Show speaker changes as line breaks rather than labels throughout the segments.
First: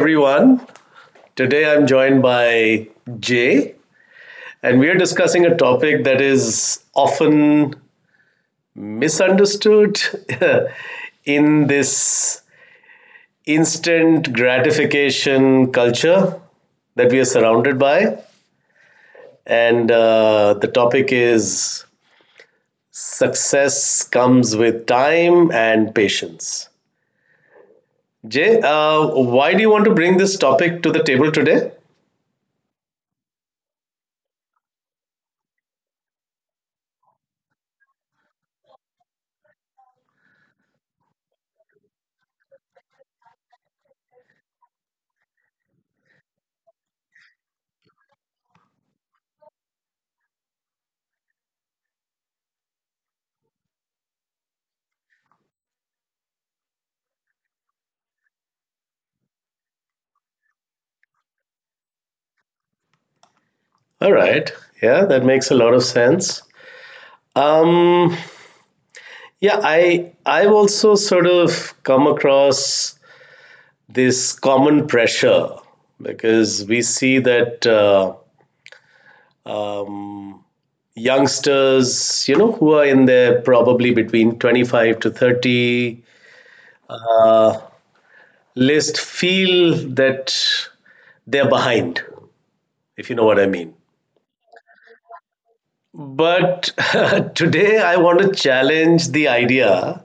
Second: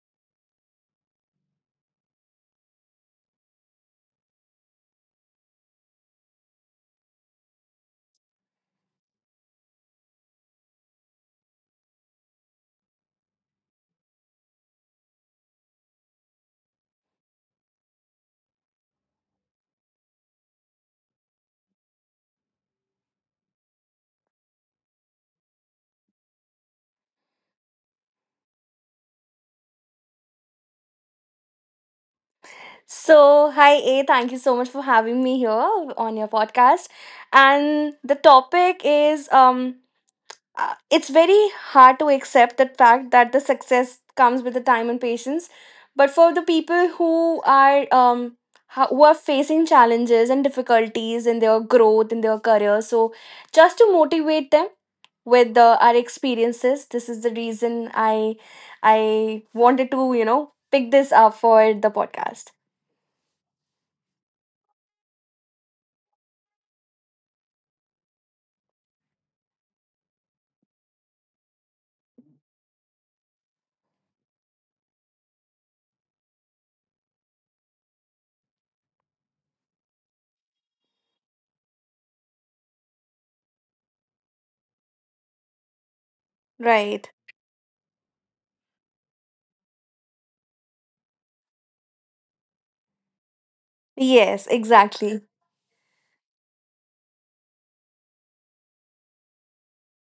everyone. Today I'm joined by Jay, and we are discussing a topic that is often misunderstood in this instant gratification culture that we are surrounded by. And the topic is success comes with time and patience. Jay, why do you want to bring this topic to the table today?
So, hi A, thank you so much for having me here on your podcast. And the topic is it's very hard to accept the fact that the success comes with the time and patience. But for the people who are who are facing challenges and difficulties in their growth in their career, so just to motivate them with our experiences, this is the reason I wanted to, you know, pick this up for the podcast.
All right. Yeah, that makes a lot of sense. Um, yeah, I I've also sort of come across this common pressure because we see that um, youngsters, you know, who are in their probably between 25 to 30
Right.
list, feel that they're behind, if you know what I mean.
Yes, exactly.
But today, I want to challenge the idea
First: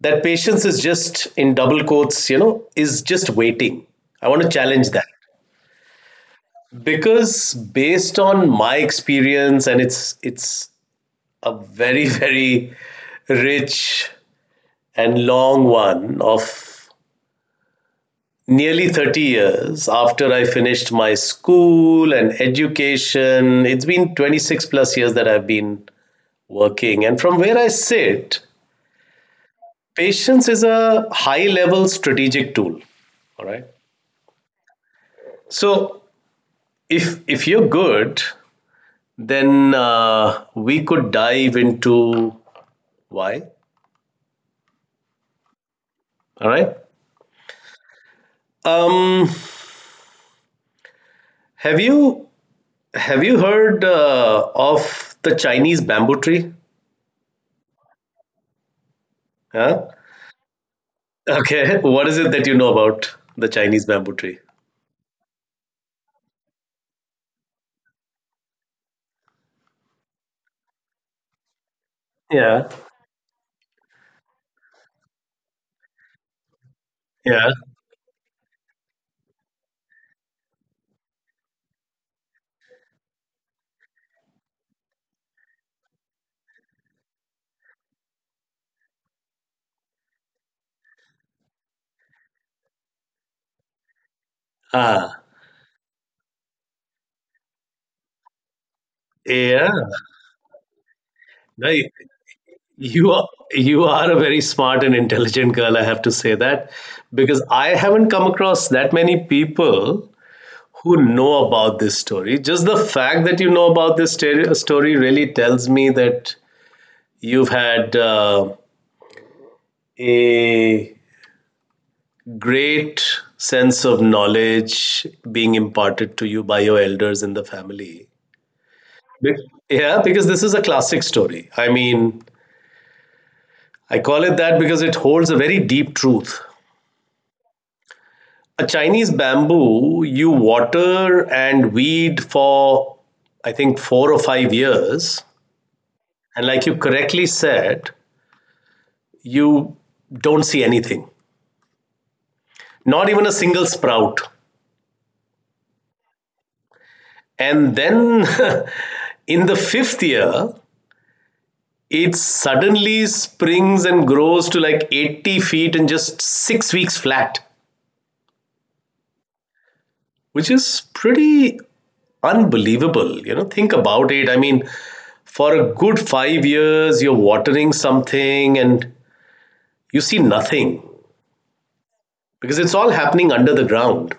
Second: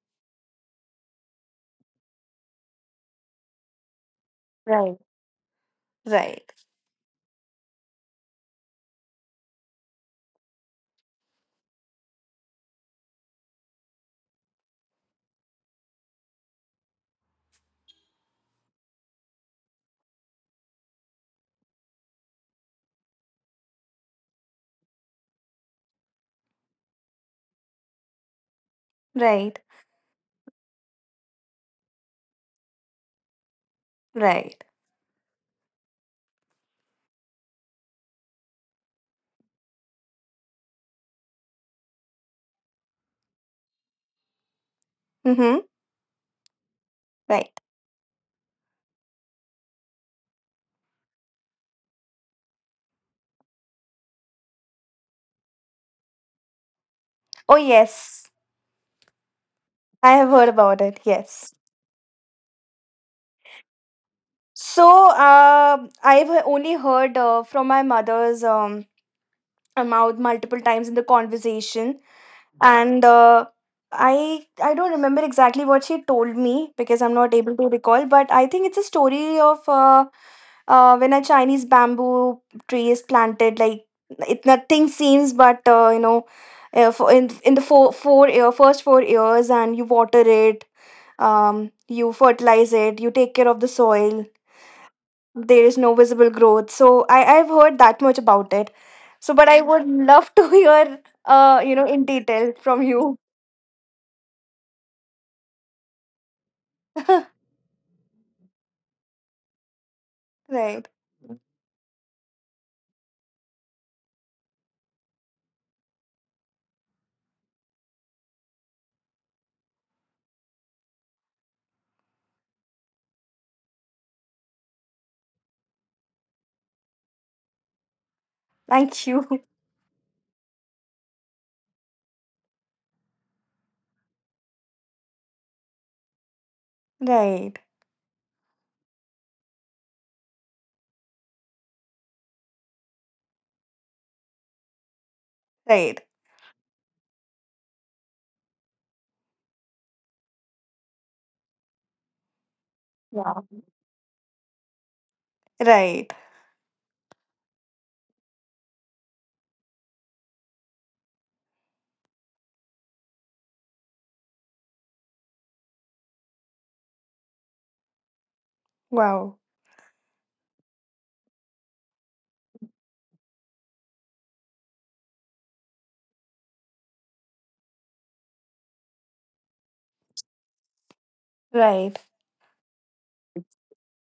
that patience is, just in double quotes, is just waiting. I want to challenge
Right.
that
Right.
because based on my experience, and it's a very very rich and long one of nearly 30 years. After I finished my school and education, it's been 26 plus years that I've been working, and from where I sit,
Right.
patience is a high level strategic tool, all right?
Right.
So if you're good, then we could dive into why.
Mm-hmm.
All right.
Right.
Um, have you have you heard of the Chinese bamboo tree?
Oh yes.
Huh?
I have heard about it. Yes.
Okay. What is it that you know about the Chinese bamboo tree?
So I've only heard from my mother's mouth multiple times in the conversation,
Yeah.
and I don't remember exactly what she told me because I'm not
Yeah.
able to recall. But I think it's a story of when a chinese bamboo tree is planted like it nothing seems but you know for in the four four year, first four years and you water it, you fertilize it, you take care of the soil,
Ah.
there is no visible growth. So I've heard that much about it. So but I
Yeah.
would love to hear
No,
you know
y-
in detail from
you
you.
are you are a very smart and intelligent girl, I have to say that, because I haven't come across that many people
Right.
who know about this story. Just the fact that you know about this story really tells me that you've had a great sense of knowledge being imparted to you by your elders in the family.
Thank
Be-
you.
Yeah, because this is a classic story. I mean, I call it that because it holds a very deep truth.
Right,
A Chinese bamboo, you water and weed for, I think, 4 or 5 years.
right.
And like you correctly said, you don't see anything, not even a
Yeah.
single sprout.
Right.
And then in the fifth year, it suddenly springs and grows to like 80 feet in just 6 weeks flat,
Wow.
which is pretty unbelievable. You know, think about it. I mean, for a good 5 years, you're watering something and you see nothing
Right.
because it's all happening under the ground.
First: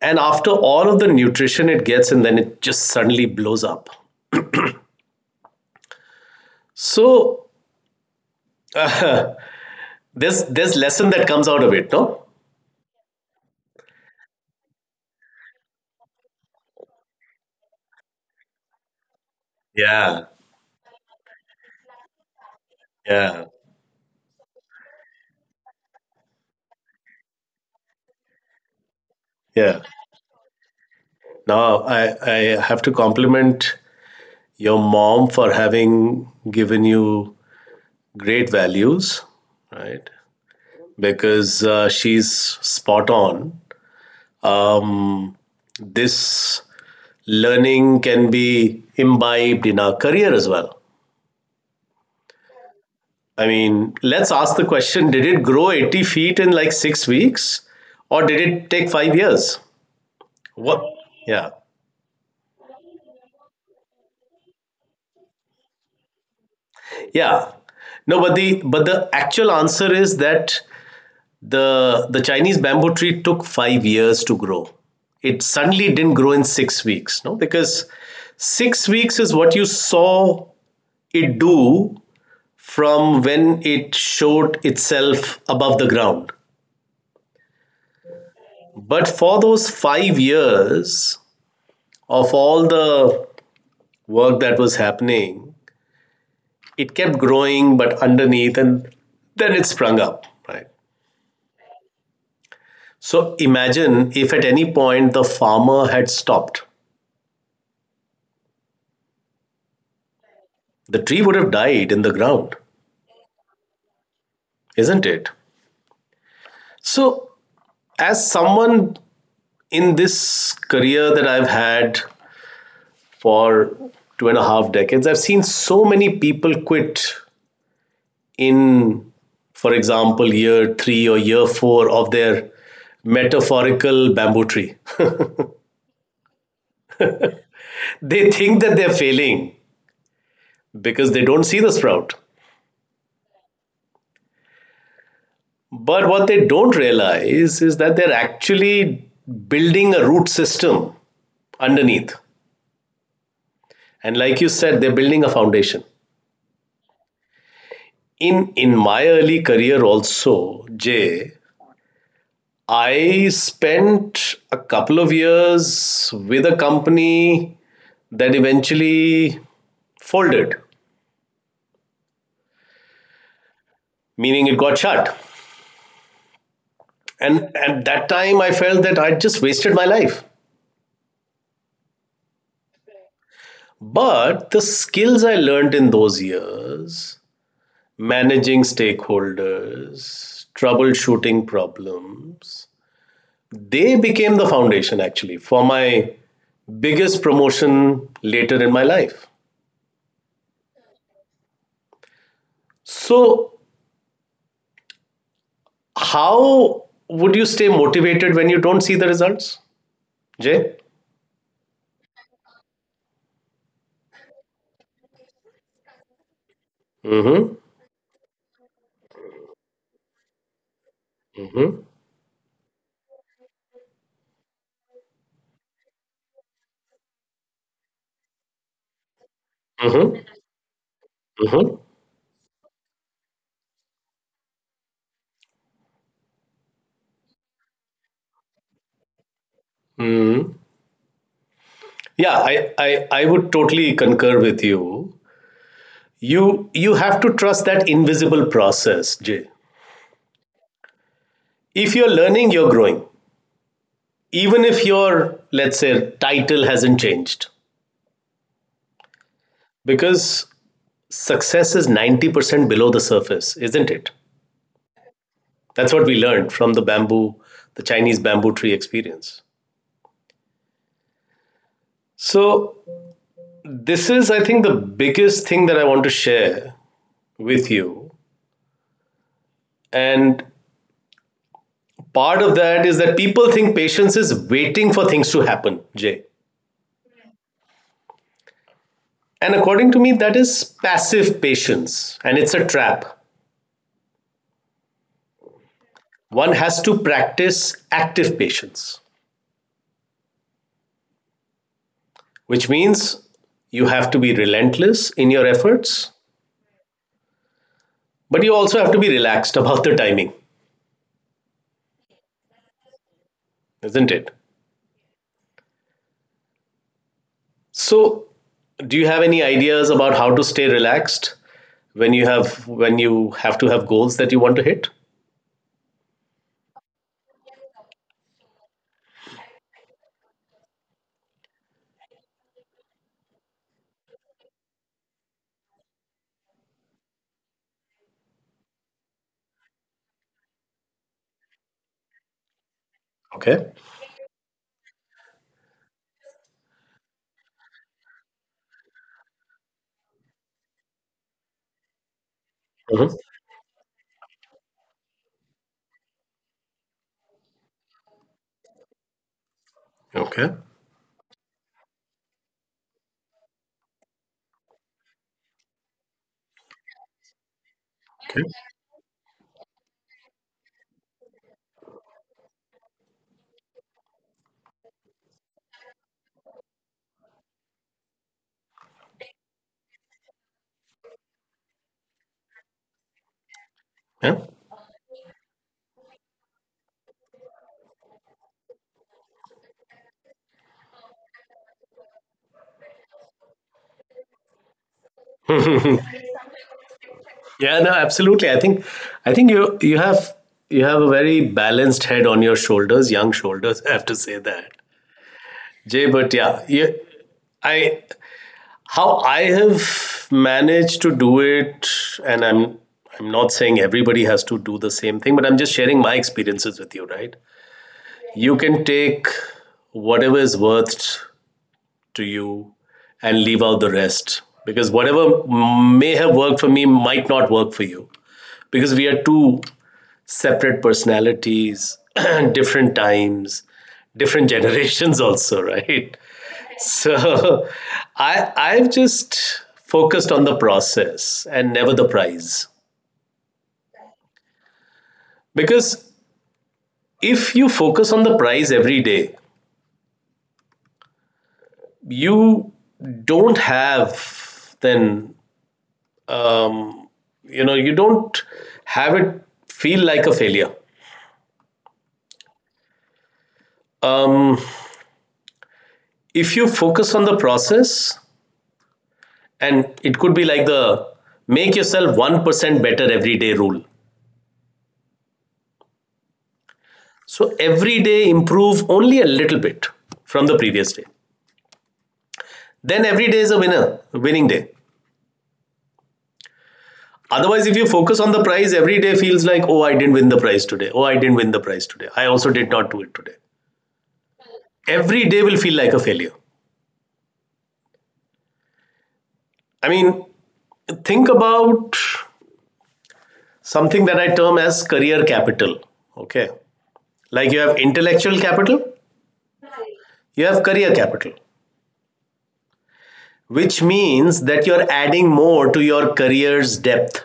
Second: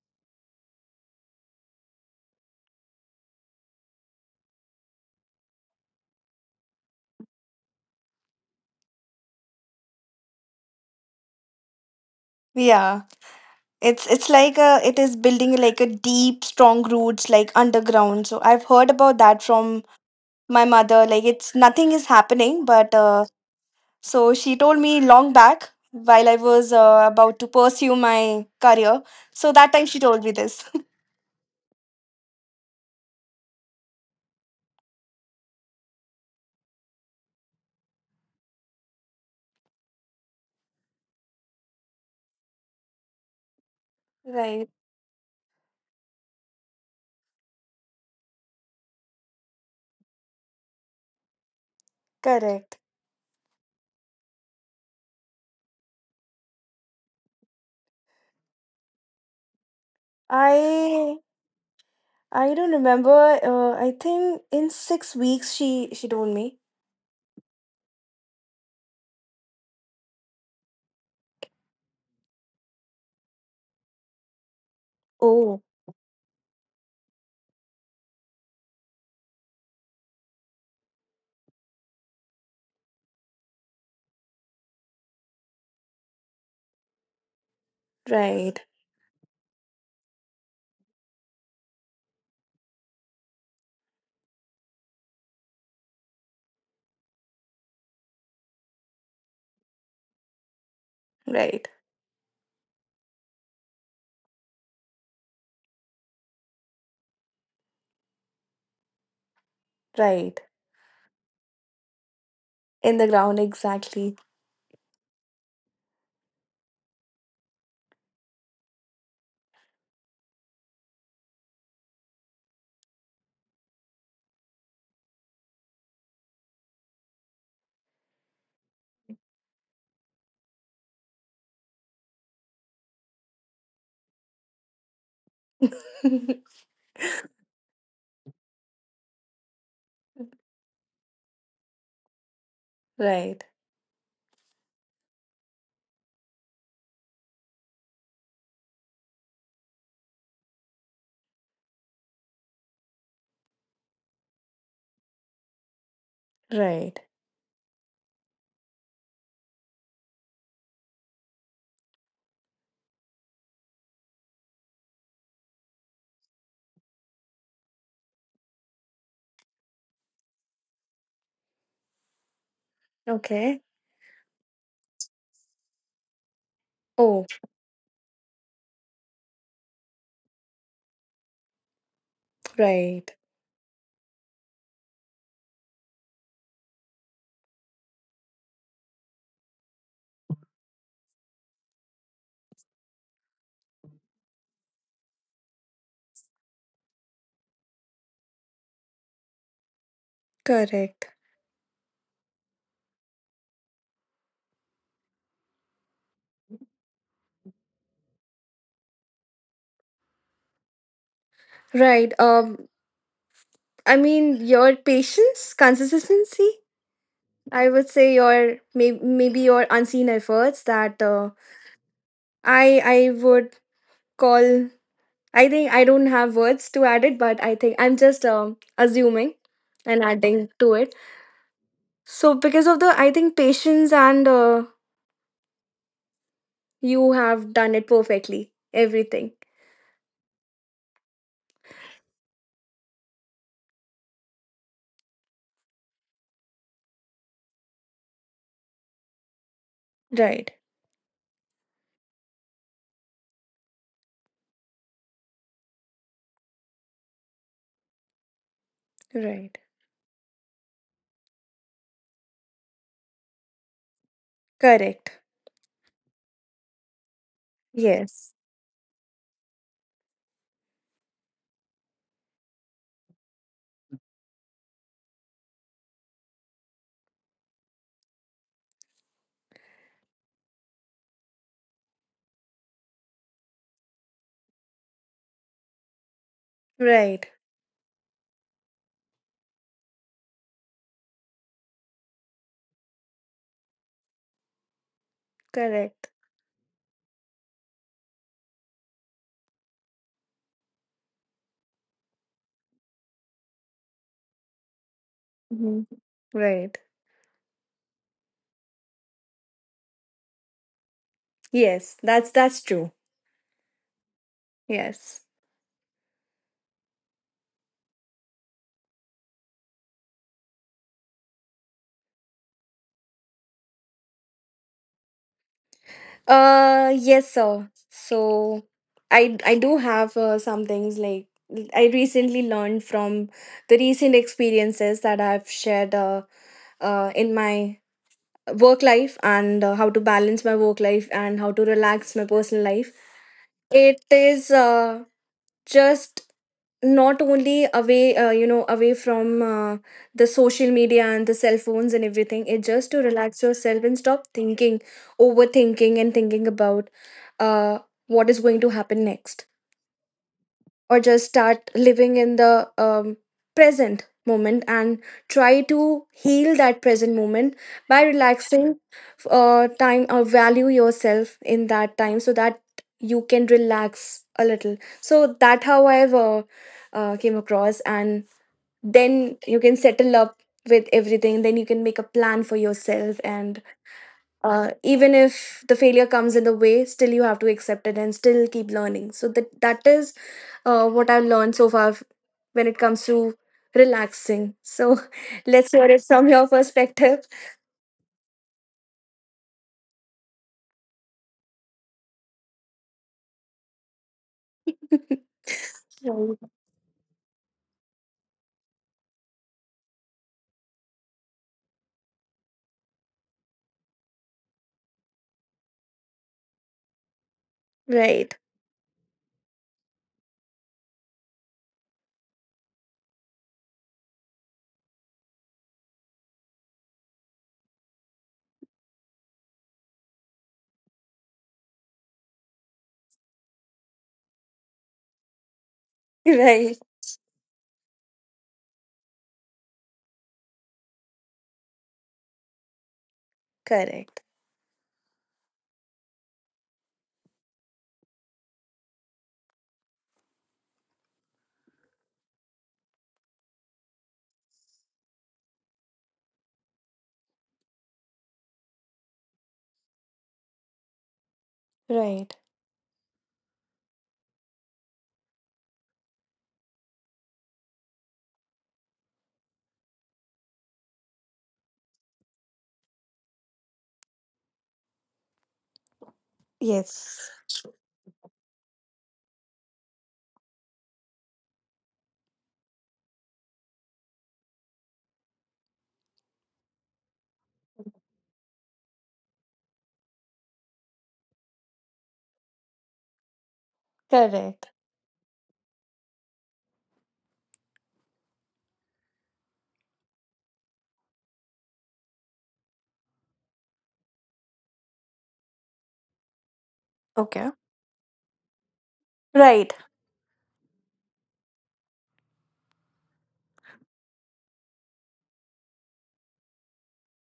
And after all of the nutrition it gets, and then it just suddenly blows up. So there's lesson that comes out of it, no?
Yeah. It's like a it is building like a deep, strong roots like underground. So I've heard about that from
Yeah,
my mother. Like it's nothing is happening, but
yeah.
so she told me long back while I was about to pursue my career. So that
Yeah.
time she told me this.
Now I have to compliment your mom for having given you great values, right? Because she's spot on.
Right,
Um, this learning can be imbibed in our career as well.
correct.
I mean, let's ask the question, did it grow 80 feet in like 6 weeks, or did it take 5 years? What?
I
Yeah,
I don't remember. I think in six weeks she told me.
yeah. No, but the actual answer is that the Chinese bamboo tree took 5 years to grow. It
Oh,
suddenly didn't grow in 6 weeks, no, because 6 weeks is what you saw it do from when it showed itself above the ground.
right,
But for those 5 years, of all the work that was happening, it kept growing, but underneath, and then it sprung up, right?
right,
So imagine if at any point the farmer had stopped,
right.
the tree would have died in the ground,
In the ground, exactly.
isn't it? So, as someone in this career that I've had for two and a half decades, I've seen so many people quit in, for example, year 3 or year 4 of their metaphorical bamboo tree. They think that they're failing because they don't see the sprout.
right,
But what they don't realize is that they're actually building a root system underneath. And like you said, they're building a foundation.
right.
In my early career also, Jay, I spent a couple of years with a company that eventually folded,
Okay.
meaning it got shut.
Oh,
And at that time, I felt that I'd just wasted my life.
right.
But the skills I learned in those years, managing stakeholders, troubleshooting problems, they became the foundation actually for my biggest promotion later in my life.
Correct.
So, how would you stay motivated when you don't see the results, Jay?
Right. I mean, your patience, consistency.
Mm-hmm.
I would say your maybe your unseen efforts that
Mm-hmm.
I would call. I think I don't have words to add it, but I think I'm just assuming and
Mm-hmm.
adding to it.
Mm-hmm.
So because of the, I think patience and you have done it perfectly. Everything.
Mm-hmm. Yeah, I I would totally concur with you. You. You have to trust that invisible process, Jay.
Right.
If you're learning, you're growing, even if your, let's say, title hasn't changed,
Right.
because success is 90% below the surface, isn't it?
Correct.
That's what we learned from the bamboo, the Chinese
Yes.
bamboo tree experience. So this is, I think, the biggest thing that I want to share with you. And part of that is that people think patience is waiting for things to happen, Jay,
Right.
and according to me, that is passive patience, and it's a trap.
Correct.
One has to practice active patience, which means you have to be relentless in your
Mhm.
efforts,
Right.
but you also have to be relaxed about the timing,
Yes, that's true.
isn't it?
Yes.
So, do you have any ideas about how to stay relaxed when you have to have goals that you want to hit?
Yes, sir. So I do have some things like I recently learned from the recent experiences that I've shared in my work life and how to balance my work life and how to relax my personal life.
Okay.
It is just not only away, you know, away from the social media and the cell phones and everything. It just to
Mhm.
relax yourself and stop thinking, overthinking, and thinking about uh, what is going to happen next,
Okay. Okay.
or just start living in the present moment and try to heal that present moment by relaxing time or value yourself in that time so that you can relax a little. So that how I've came across, and then you can settle up with everything, then you can make a plan for yourself, and
Yeah.
even if the failure comes in the way, still you have to accept it and still keep learning, so that that is what I've learned so far when it comes to relaxing. So let's hear it from your perspective.
Yeah. No. Absolutely. I think I think you you have you have a very balanced head on your shoulders, young shoulders. I have to say that, Jay. But
right.
yeah, you, I. How I have managed to do it, and I'm not saying everybody has to do the same thing, but I'm just sharing my experiences with you, right?
Right.
You can take whatever is worth to you and leave out the rest, because whatever may have worked for me might not work for you because we are two separate personalities, different times, different generations also, right?
Right.
So I I've just focused on the process and never the prize.
Correct.
Because if you focus on the prize every day, you don't have, then um, you don't have it, feel like a failure.
Right.
Um, if you focus on the process, and it could be like the make yourself 1% better every day rule.
Yes.
So every day improve only a little bit from the previous day, then every day is a winner winning day. Otherwise, if you focus on the prize, every day feels like, oh, I didn't win the prize today, oh, I didn't win the prize today, I also did not do it today.
Correct.
Every day will feel like a failure. I mean, think about something that I term as career capital, okay?
Okay.
Like you have intellectual capital,
Right.
you have career capital, which means that you're adding more to your career's depth.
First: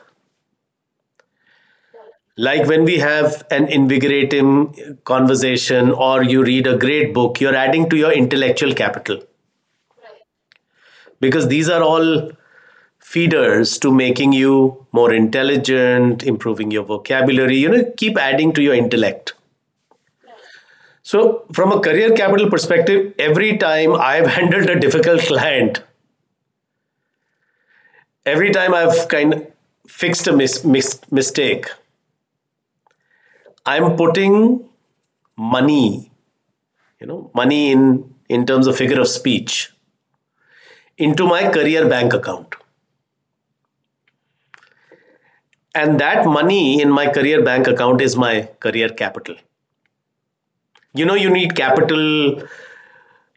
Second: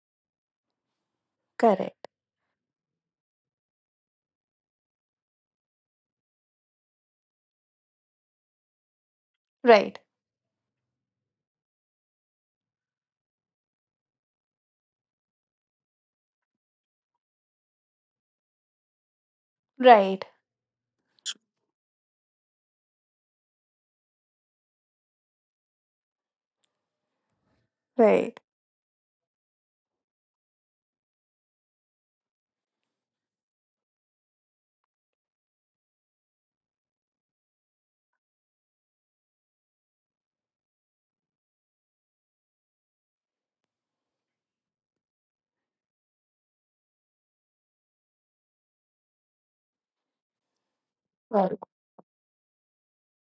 Correct.
Like when we have an invigorating conversation or you read a great book, you're adding to your intellectual capital,
Right.
because these are all feeders to making you more intelligent, improving your vocabulary, you know, keep adding to your intellect.
Right.
So, from a career capital perspective, every time I've handled a difficult client,
Right.
every time I've kind of fixed a mistake, I'm putting money, you know, money in terms of figure of speech, into my career bank account. And that money in my career bank account is my career capital. You know, you need
Right.
capital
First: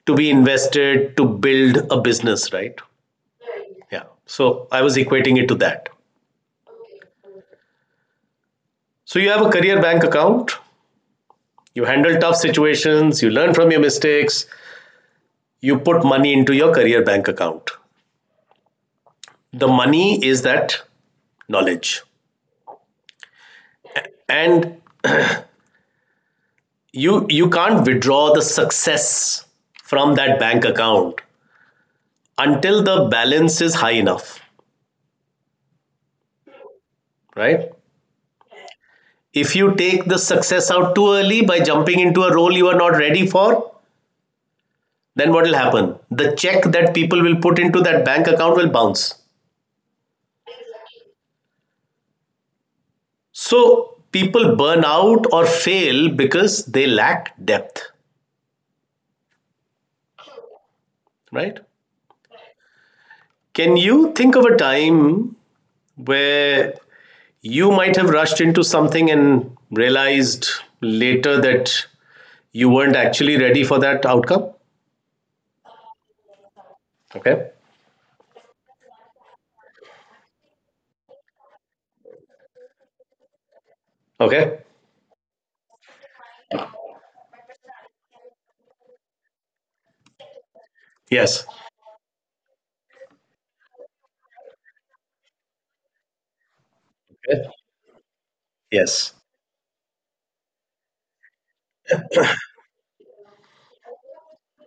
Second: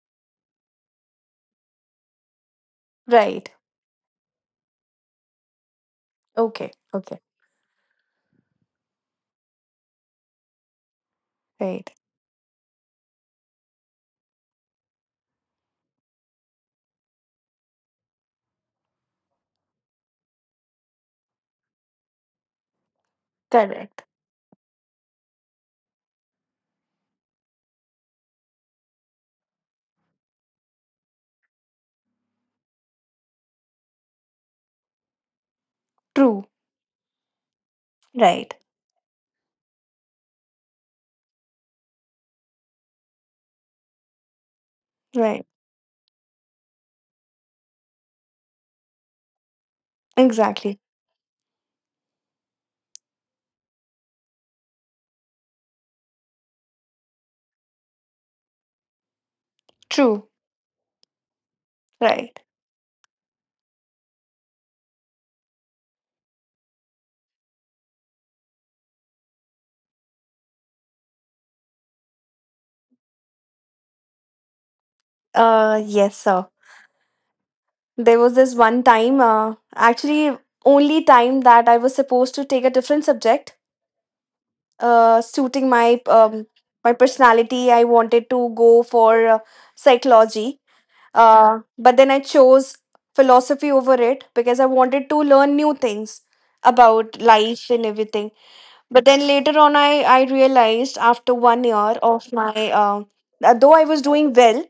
to be invested to build a business, right?
Right.
Yeah. So I was equating it to that.
Okay. Okay.
So you have a career bank account, you
Right.
handle tough situations, you learn from your mistakes, you put money into your career bank account. The money is that knowledge.
Correct.
And you can't withdraw the success from that bank account until the balance is high enough,
True.
right?
Right.
If you take the success out too early by jumping into a role you are not ready for, then
Right.
what will happen? The check that people will put into that bank account will bounce.
Exactly.
So people burn out or fail because they lack depth,
True.
right?
Right.
Can you think of a time where you might have rushed into something and realized later that you weren't actually ready for that outcome?
Yes, sir.
Okay.
There was this one time, actually only time that I was supposed to take a different subject
Okay.
suiting my, my personality. I wanted to go for psychology,
Yes.
but then I chose philosophy over it because I wanted to learn new things about
Okay.
life and everything. But
Yes.
then later on, I realized after one year of my, though I was doing well,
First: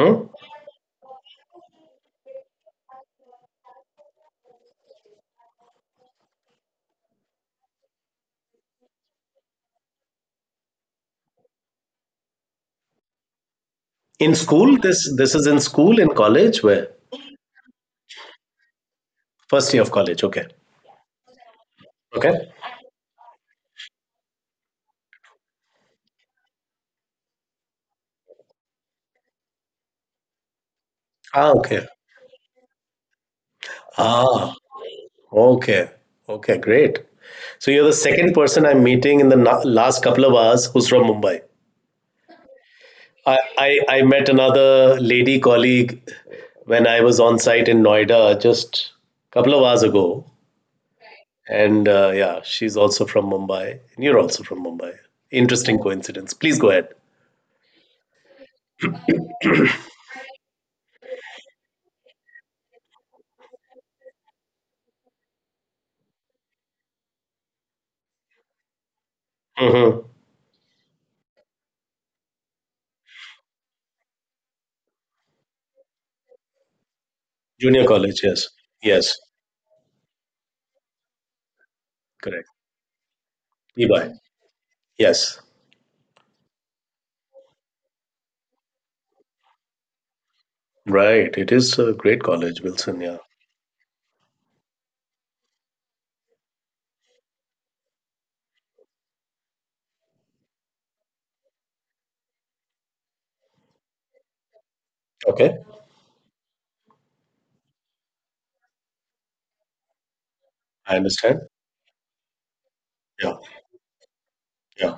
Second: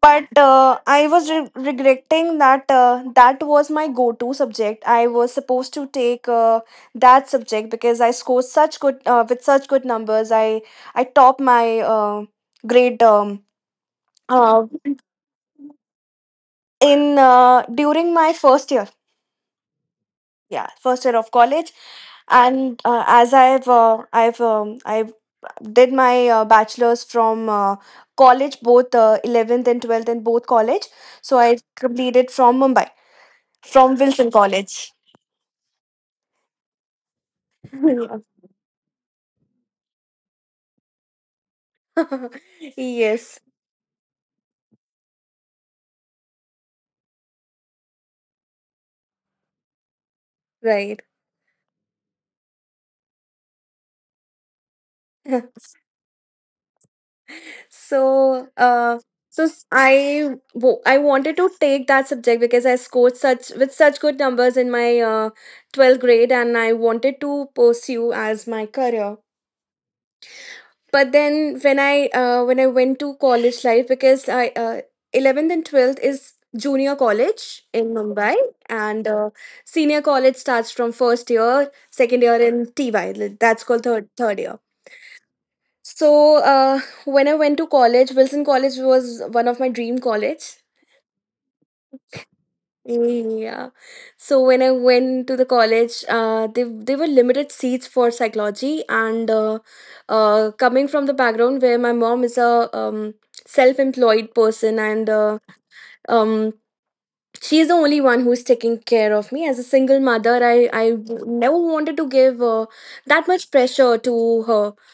but I was regretting that that was my go to subject. I was supposed to take that subject because I scored such good, with such good numbers. I topped my grade,
In
uh,
school, this is in school, in college, where?
in, during my first year.
First year of college. Okay.
Yeah, first year of college.
Okay.
And as I've I did my bachelor's from college, both 11th and 12th, and both college. So
Ah,
I
okay.
completed from Mumbai, from Wilson
Ah,
College.
okay. Okay, great. So you're the
Yeah.
second person I'm meeting in the last couple of hours who's from Mumbai. I
Yes,
I met another lady colleague when I was on site in Noida just a couple of hours ago.
right.
And yeah, she's also from Mumbai. And you're also from Mumbai. Interesting coincidence. Please go ahead.
So, I I wanted to take that subject because I scored such with such good numbers in my 12th grade, and I wanted to pursue as my career.
Mm-hmm.
But then when I when I went to college life because I 11th and 12th is junior college
Junior
in
college,
Mumbai,
yes.
and
Yes,
senior college starts from first year, second year,
correct.
in TY, that's called
Peabody,
third year.
yes.
So uh, when I went to college, Wilson College was one of my dream college.
Right. It is a great college, Wilson, yeah.
Yeah. So when I went to the college, they were limited seats for psychology, and coming from the background where my mom is a, self-employed person, and
Okay,
um, she's the only one who's taking care of me as a single mother. I
I understand.
never wanted to give that
Yeah,
much pressure to her,
yeah.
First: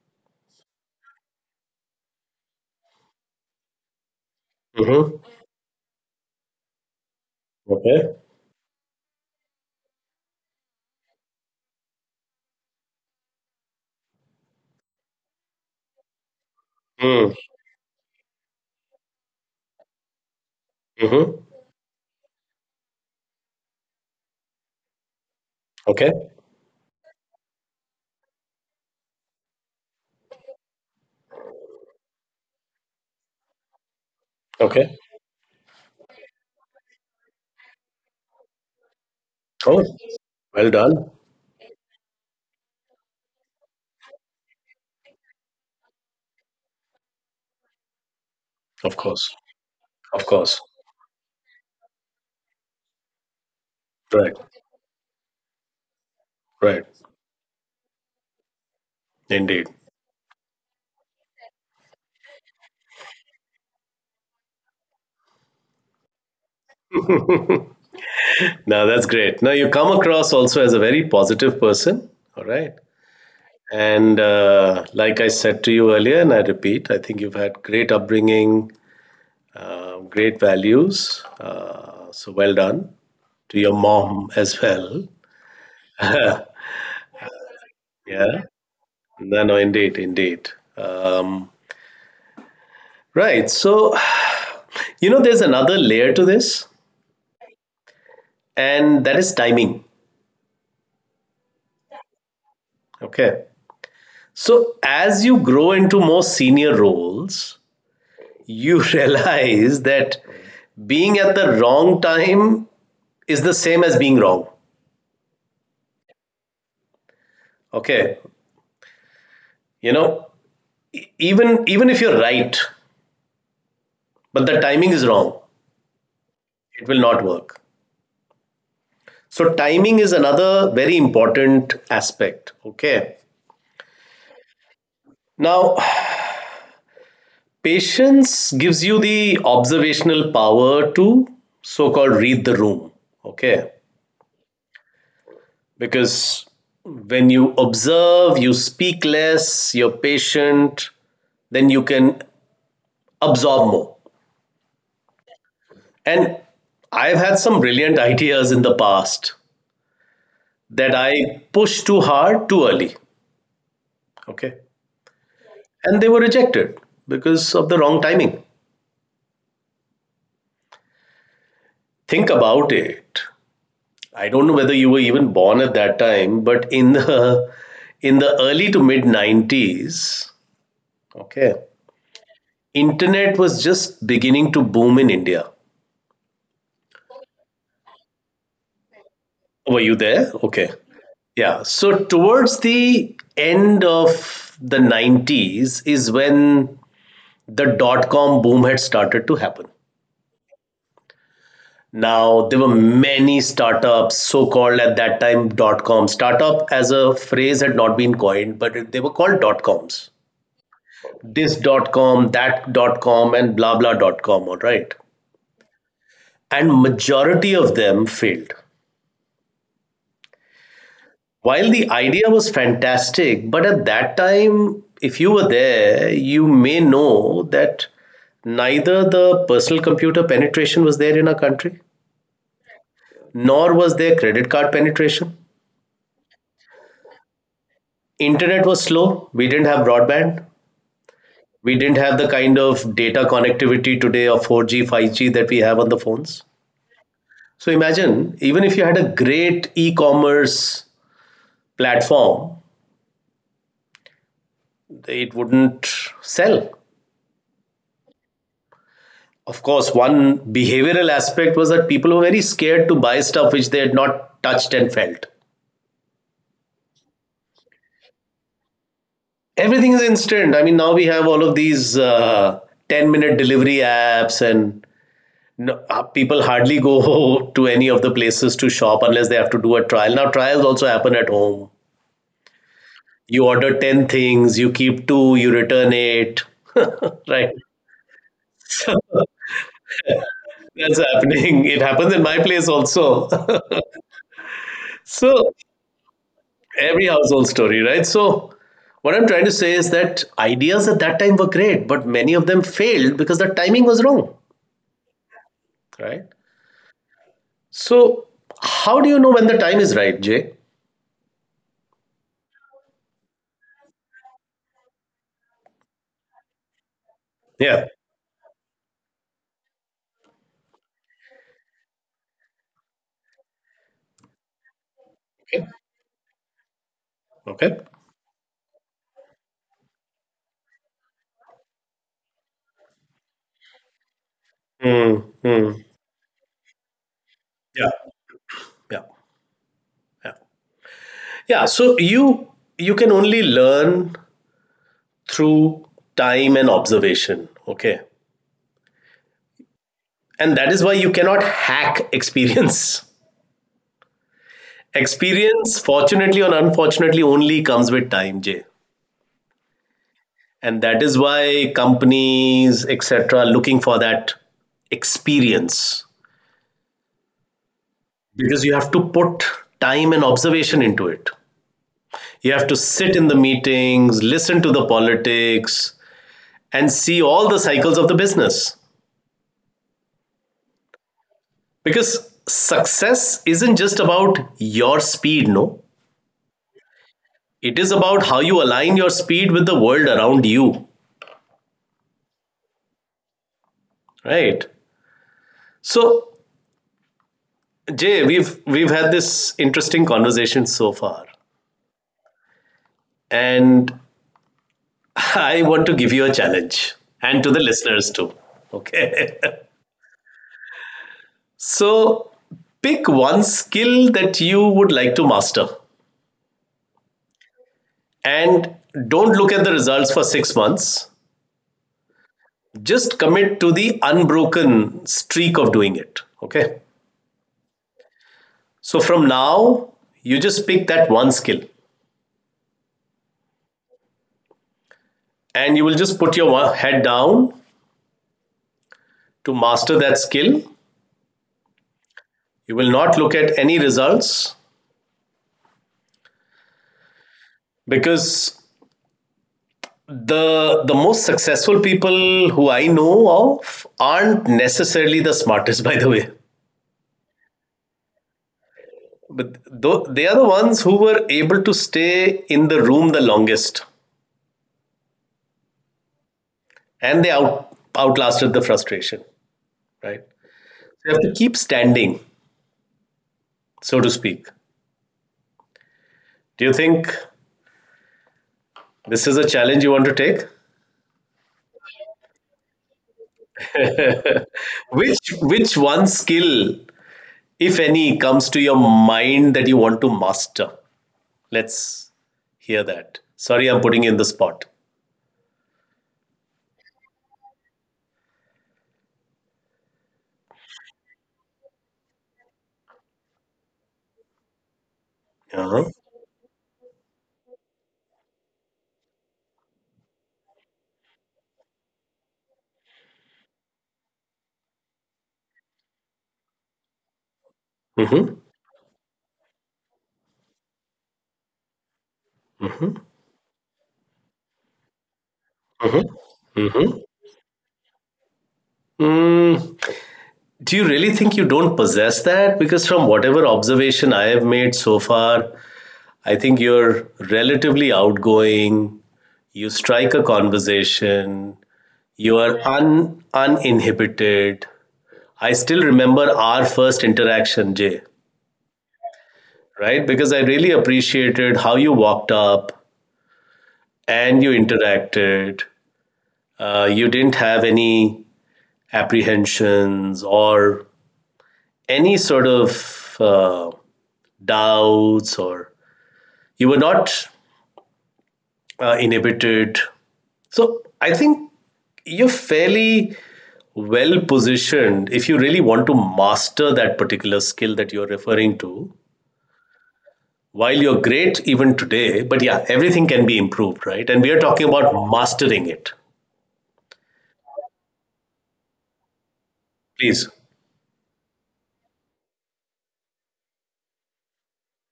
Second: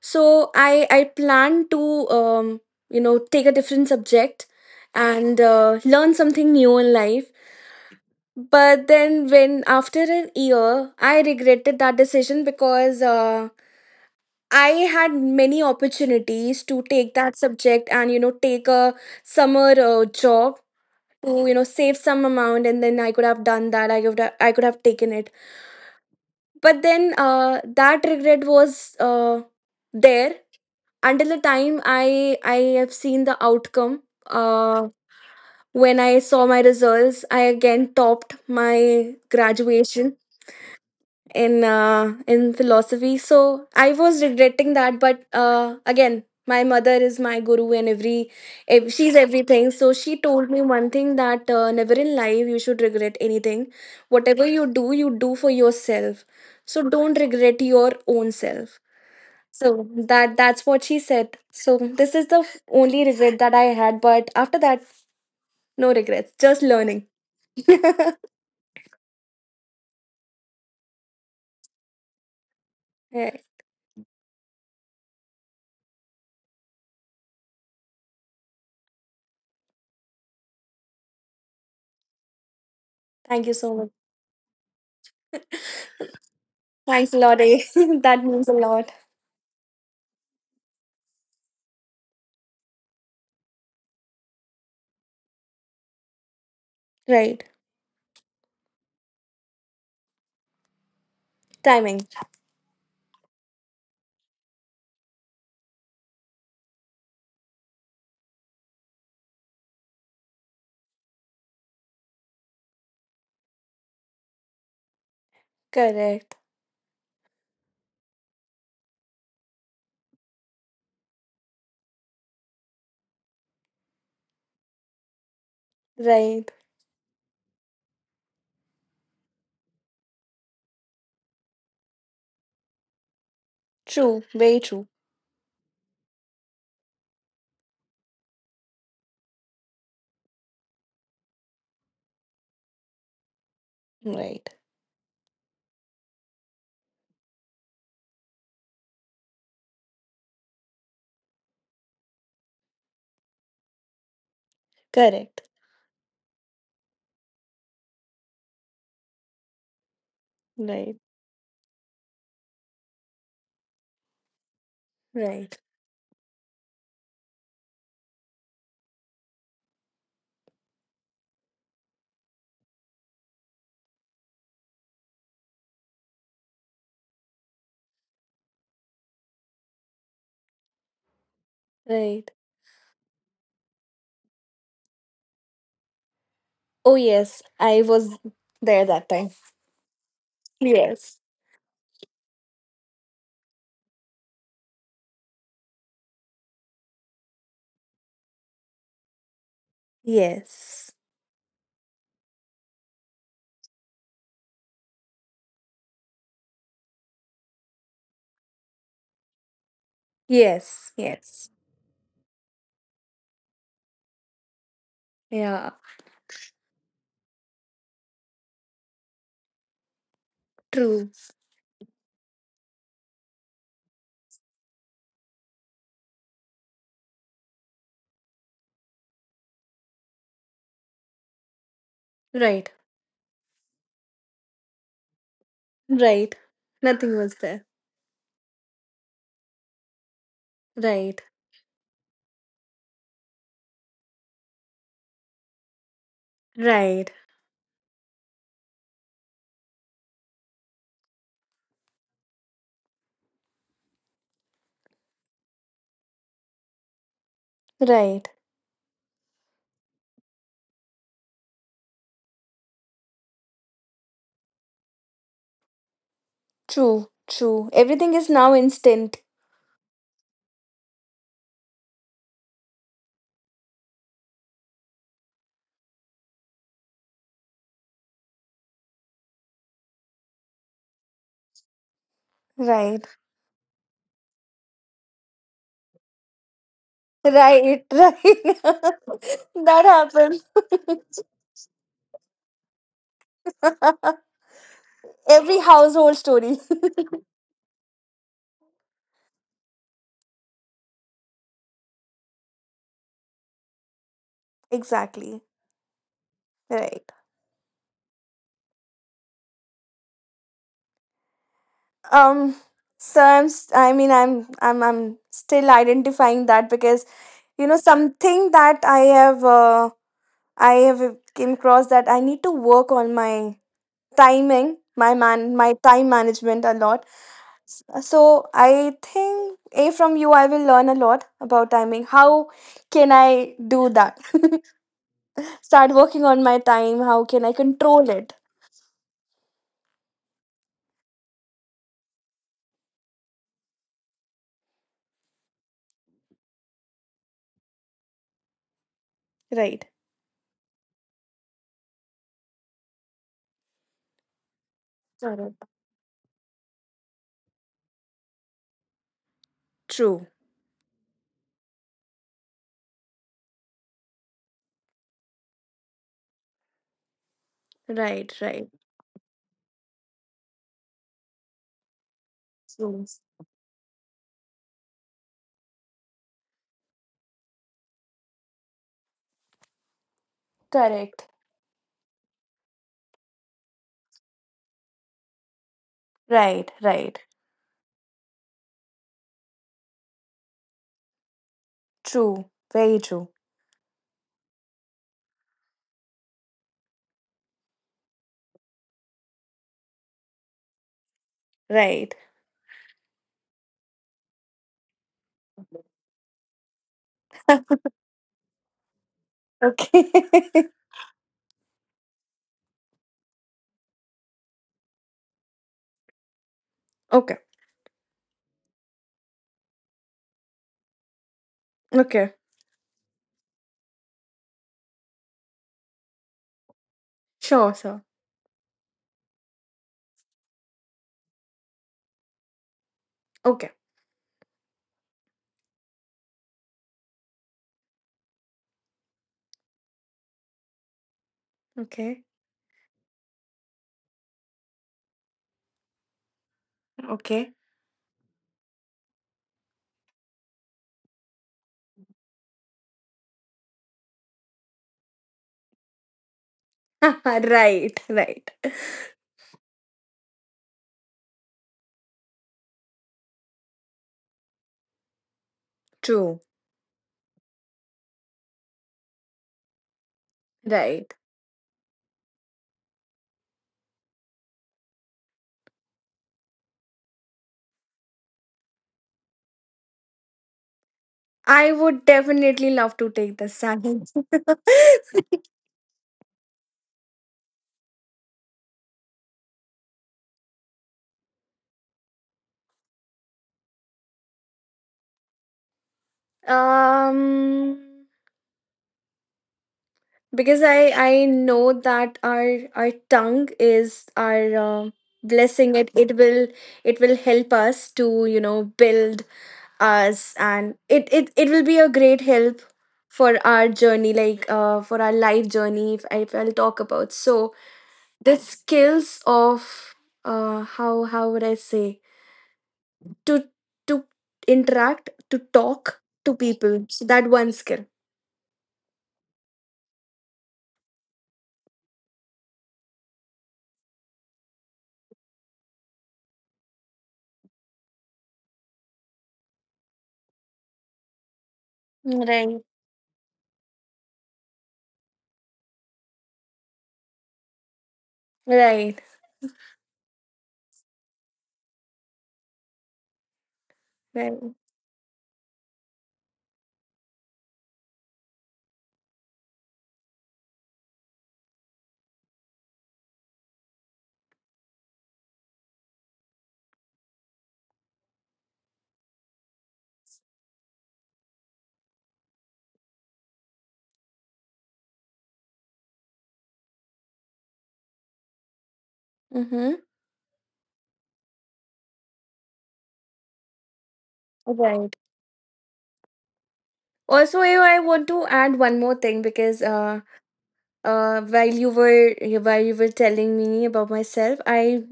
so I planned to, you know, take a different subject
Mm-hmm.
and learn something new in life.
Okay.
But then, when after a year, I regretted that decision because I had many opportunities to take
Mm,
that subject and you know take a summer job
mm-hmm.
to you know save some amount, and then I could have done that. I could have taken it.
Okay,
But then, that regret was there until the time I have seen the outcome.
okay.
When I saw my results, I again topped my
Oh,
graduation
well done.
in, in philosophy. So I was regretting that, but again my mother is my guru and
Of
she's
course,
everything. So she
of
told me
course.
one thing that, never in life you should regret anything,
Right,
whatever you do for yourself, so
right.
don't regret your own self.
Indeed.
So that's what she said. So this is the only regret that I had, but after that, no regrets, just learning.
Now
Yeah,
that's great. Now you come across also as a very positive person. All right. And like I said to you earlier, and I repeat, I think you've had great upbringing. Great values. So well done
thank you
to
so
your
much.
mom as well. Yeah.
Thanks a lot, eh? That means a lot.
No, no, indeed, indeed. Um, right. So, you know, there's another layer to this,
Right.
and that is timing.
Timing.
Okay. So, as you grow into more senior roles, you realize that being at the wrong time is the same as being wrong.
Correct.
Okay. You know, even if you're right but the timing is wrong.
Right.
It will not work. So, timing is another very important aspect. Okay.
True. Very true.
Now, patience gives you the observational power to so called read the room. Okay.
Right.
Because when you observe, you speak less, you're patient, then you can absorb more.
Correct.
And I've had some brilliant ideas in the past that
Right.
I pushed too hard too early. Okay.
Right.
And they were rejected because of the wrong timing. Think about it. I don't know whether you were even born at that time, but in the early to mid 90s, okay,
Right.
internet was just beginning to boom in India.
Oh, yes. I was there that time.
Were you there? Okay.
Yes.
Yeah. So towards the end of the 90s is when the dot com boom had started to happen.
Yes.
Now, there were many startups, so called at that time dot com. Startup as a phrase had not been coined, but they were called dot coms.
Yes. Yes.
This dot com, that dot com, and blah blah dot com, all right.
Yeah.
And majority of them failed.
True.
While the idea was fantastic, but at that time, if you were there, you may know that neither the personal computer penetration was there in our country,
Right.
nor was there credit card penetration.
Right. Nothing was there.
Internet was slow. We didn't have broadband.
Right.
We didn't have the kind of data connectivity today of 4G, 5G that we have on the phones.
Right.
So imagine, even if you had a great e commerce platform, it wouldn't sell.
Right.
Of course, one behavioral aspect was that people were very scared to buy stuff which they had not touched and felt.
True. True. Everything is now instant.
Everything is instant. I mean, now we have all of these 10-minute delivery apps and no, people hardly go to any of the places to shop unless they have to do a trial. Now, trials also happen at home.
Right. Right.
You order 10 things, you keep two, you return eight. Right.
Right. That happens.
That's happening. It happens in my place also. So,
Every household story.
every household story, right? So, what I'm trying to say is that ideas at that time were great, but many of them failed because the timing was wrong,
Exactly.
right?
Right.
So, how do you know when the time is right, Jay?
Um so I mean I'm still identifying that because you know
Yeah.
something that I have came across that I need to work on my timing, my man my time management a lot.
Okay.
So I think A from you I will learn a lot about timing. How can I do that?
Hmm. Hmm.
Start working on my time. How can I
Yeah.
control it?
Yeah. Yeah. Yeah. So you can only learn through time and observation. Okay.
Right.
And that is why you cannot hack experience.
Correct.
Experience, fortunately or unfortunately, only comes with time, Jay.
True.
And that is why companies, etc., are looking for that experience
Right,
because
right.
you have to put time and observation into it. You have to
True.
sit in the meetings, listen to the politics, and see all the cycles of the business.
Correct.
Because success isn't just about your speed, no?
Right, right.
It is about how you align your speed with the world around you,
True. Very true.
right? So, Jay, we've had this interesting conversation so far,
Right.
and I want to give you a challenge and to the listeners too. Okay.
Okay.
So, pick one skill that you would like to master
okay.
and don't look at the results for 6 months.
Okay.
Just commit to the unbroken streak of doing it. Okay.
Sure, sir.
So from now, you just pick that one skill
Okay.
and you will just put your head down to master that skill.
Okay.
You will not look at any results
Okay.
because the most successful people who I know of aren't necessarily the smartest, by the way.
right, right.
But though they are the ones who were able to stay in the room the longest,
True.
and they outlasted the frustration, right? So
Right.
you have to keep standing, so to speak. Do you think this is a challenge you want to take?
I would definitely love to take the challenge.
Which one skill, if any, comes to your mind that you want to master? Let's hear that. Sorry, I'm putting you in the spot.
um because I know that our tongue is our, blessing.
Uh-huh.
It will, it will help us to you know build us, and it will be a great help for our journey, like for our life journey. If I'll talk about, so the
Hmm.
skills of how would I say to to interact, to talk to people, so that one skill.
Mm, do you really think you don't possess that? Because from whatever observation I have made so far, I think you're relatively outgoing, you strike a conversation, you
Right,
are uninhibited. I still remember our first interaction, Jay,
right,
right? Because I really appreciated how you walked up
right.
and you interacted. You didn't have any apprehensions or any sort of doubts, or you were not inhibited. So I think you're fairly well positioned if you really want to master that particular skill that you're referring to.
Mm-hmm.
While you're great even today, but yeah, everything can be improved, right? And we are talking about
Right.
mastering it.
Also I want to add one more thing because
Please.
while you were telling me about myself, I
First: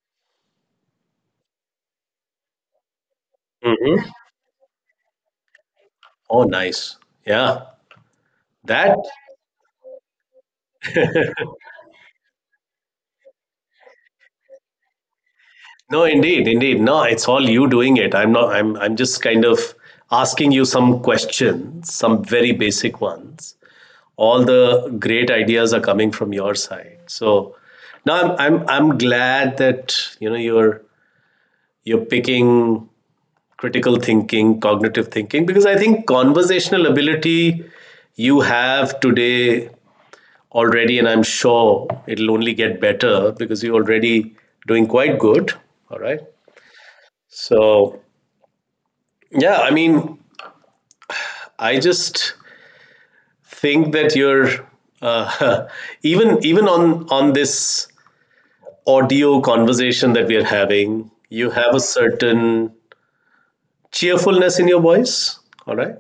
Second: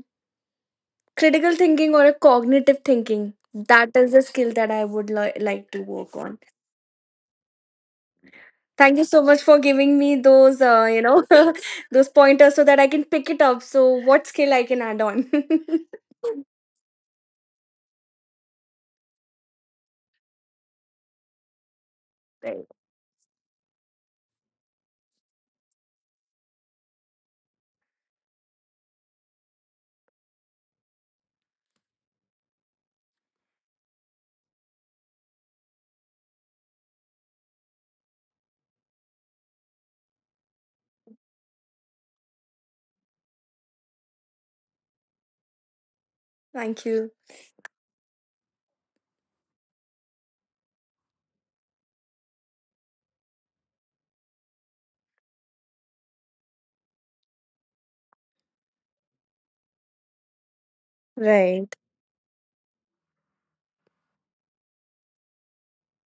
critical thinking or a cognitive thinking, that
Hmm.
is a skill that I would like to work on.
Oh, nice. Yeah. That.
Thank you so much for giving me those you know those pointers so that I can pick it up. So what skill I can add on.
No, indeed, indeed. No, it's all you doing it. I'm not. I'm. I'm just kind of asking you some questions, some very
Right.
basic ones, all the great ideas are coming from your side. So now I'm glad that you know you're picking critical thinking, cognitive thinking, because I think conversational ability you have today already, and I'm sure it'll only get better because you're already doing quite good. All right.
Thank you.
So yeah, I mean, I just think that you're uh, even on this audio conversation that we are having, you
Right.
have a certain cheerfulness in your voice, all right?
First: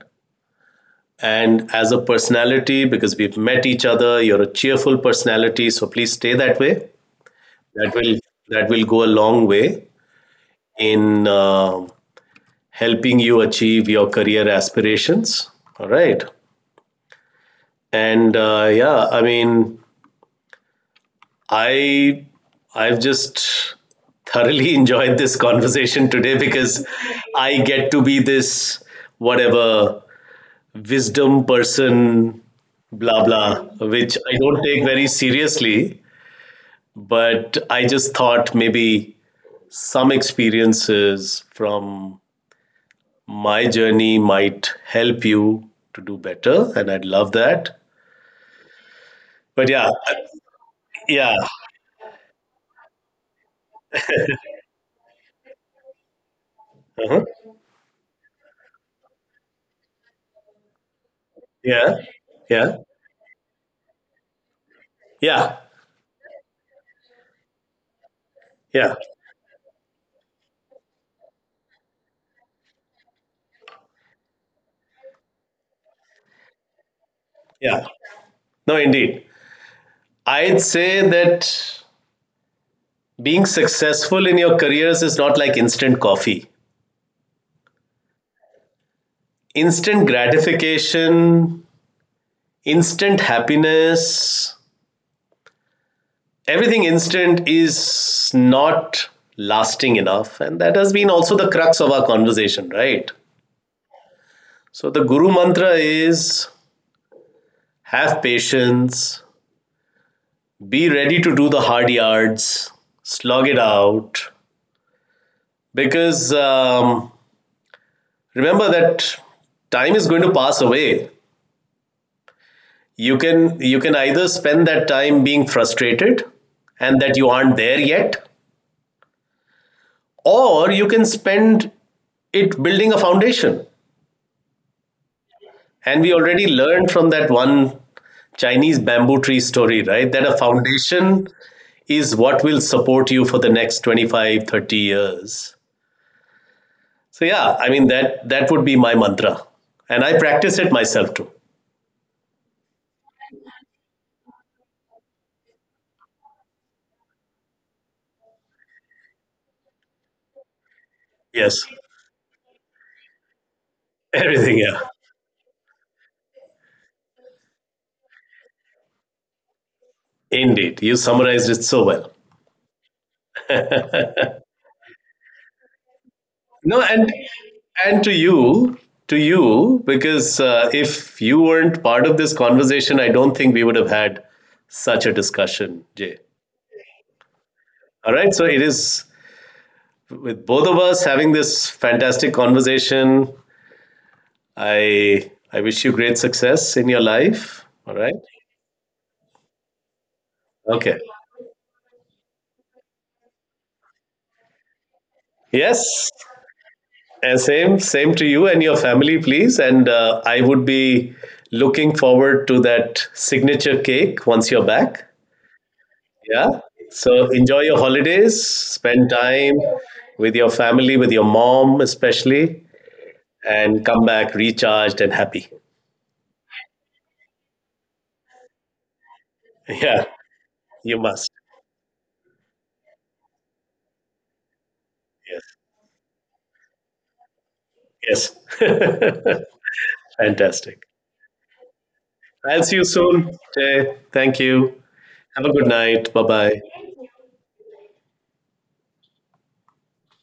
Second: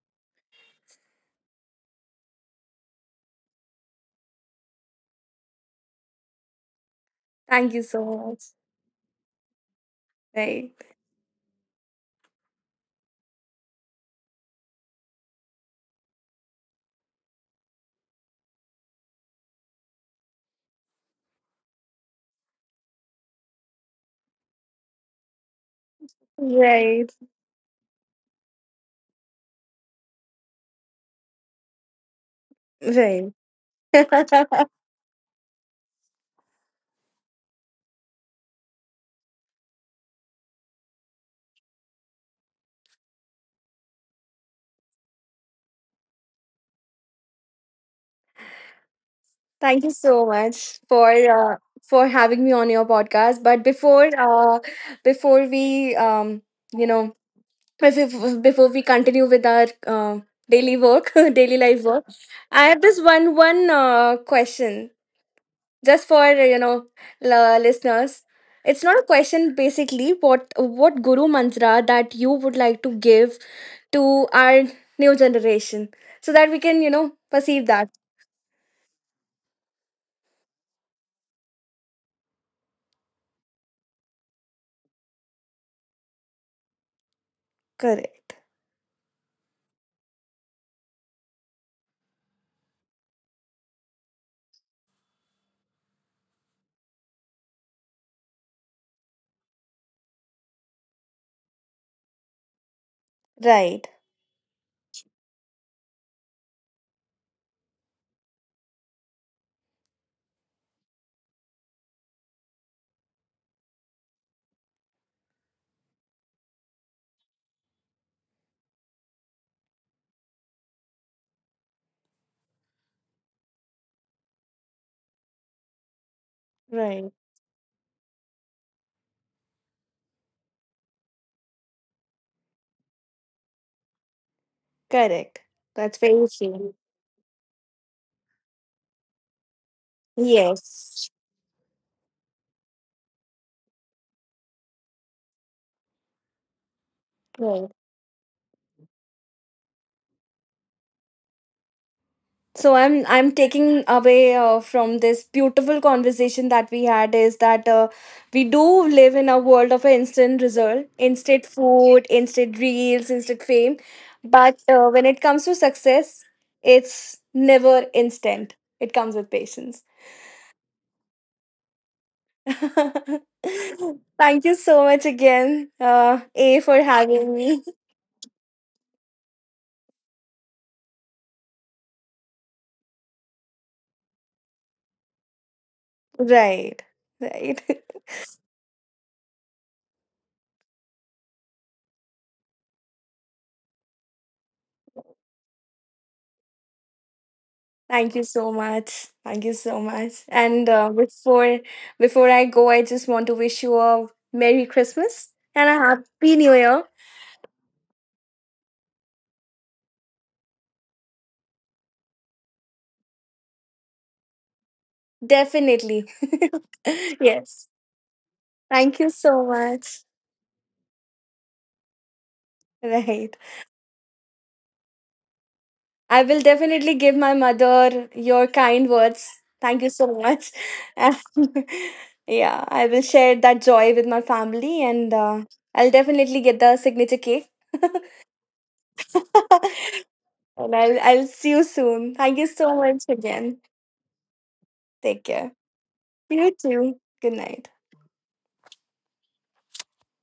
And as a personality, because we've met each other, you're a cheerful personality, so please stay that way.
Thank you
That
so
will
much.
that will go a long way
Right.
in helping you achieve your career aspirations. All right, and yeah, I mean, I I've just thoroughly enjoyed this conversation today because
Right.
I get to be this whatever wisdom person blah
Right.
blah which I don't take very seriously but I just thought maybe some experiences from my journey might help you to do better and I'd love that but
Thank
yeah
you
I-
so much for
yeah.
uh, for having me on your podcast. But before, before we um you know
Uh-huh.
But before we continue with our daily work, daily life
Yeah.
work, I
Yeah.
have this one question,
Yeah.
just for you know, listeners. It's
Yeah.
not a question basically. What guru mantra that you would like to give to our new generation so that we can you know perceive
Yeah.
that.
No, indeed. I'd say that being successful in your careers is not like instant coffee.
Correct,
Instant gratification, instant happiness, everything instant is not lasting enough. And that has been also the crux of our conversation, right?
right,
So the guru mantra is have patience, be ready to do the hard yards, slog it out, because remember that time is going to pass away. You can you can either spend that time being frustrated and
right,
that you aren't there yet, or you can spend it building a foundation,
correct. That's
and we
very
already
true.
learned from that one Chinese bamboo tree story, right, that a
Yes.
foundation is what will support you for the next 25, 30 years. So yeah, I
Right.
mean that would be my mantra, and I practice it myself too.
So I'm taking away from this beautiful conversation that we had is that, we do live in a world of instant result, instant
Yes.
food, instant reels, instant fame.
Everything,
But
yeah.
when it comes to success, it's never instant. It comes with patience.
Indeed, you summarized it so well.
Thank you so much again, A, for
No,
having me.
and to you, because if you weren't part of this conversation, I don't think we would have had such a discussion, Jay.
Right, right.
All right, so it is with both of us having this fantastic conversation. I wish you great success in your life. All
Thank
right.
you so much. Thank you so much. And
Okay.
before I go, I just want to wish you a Merry Christmas and a
Yes.
Happy New Year.
And same, same to you and your family, please. And I would be looking forward to that signature cake once you're back.
Definitely.
Yeah. So enjoy
Yes.
your holidays,
Thank
spend
you so
time
much.
with your family, with your mom, especially,
Right.
and come back recharged and happy.
I will definitely give my mother your kind words. Thank you
Yeah,
so much.
you must.
And yeah, I will share that joy with my family, and I'll definitely get the signature cake.
Yes. Yes.
And
Fantastic.
I'll see you soon. Thank you
I'll
so
see you
much
soon.
again.
Jay. Thank you.
Take
Have a
care.
good night. Bye
You
bye.
too. Good night.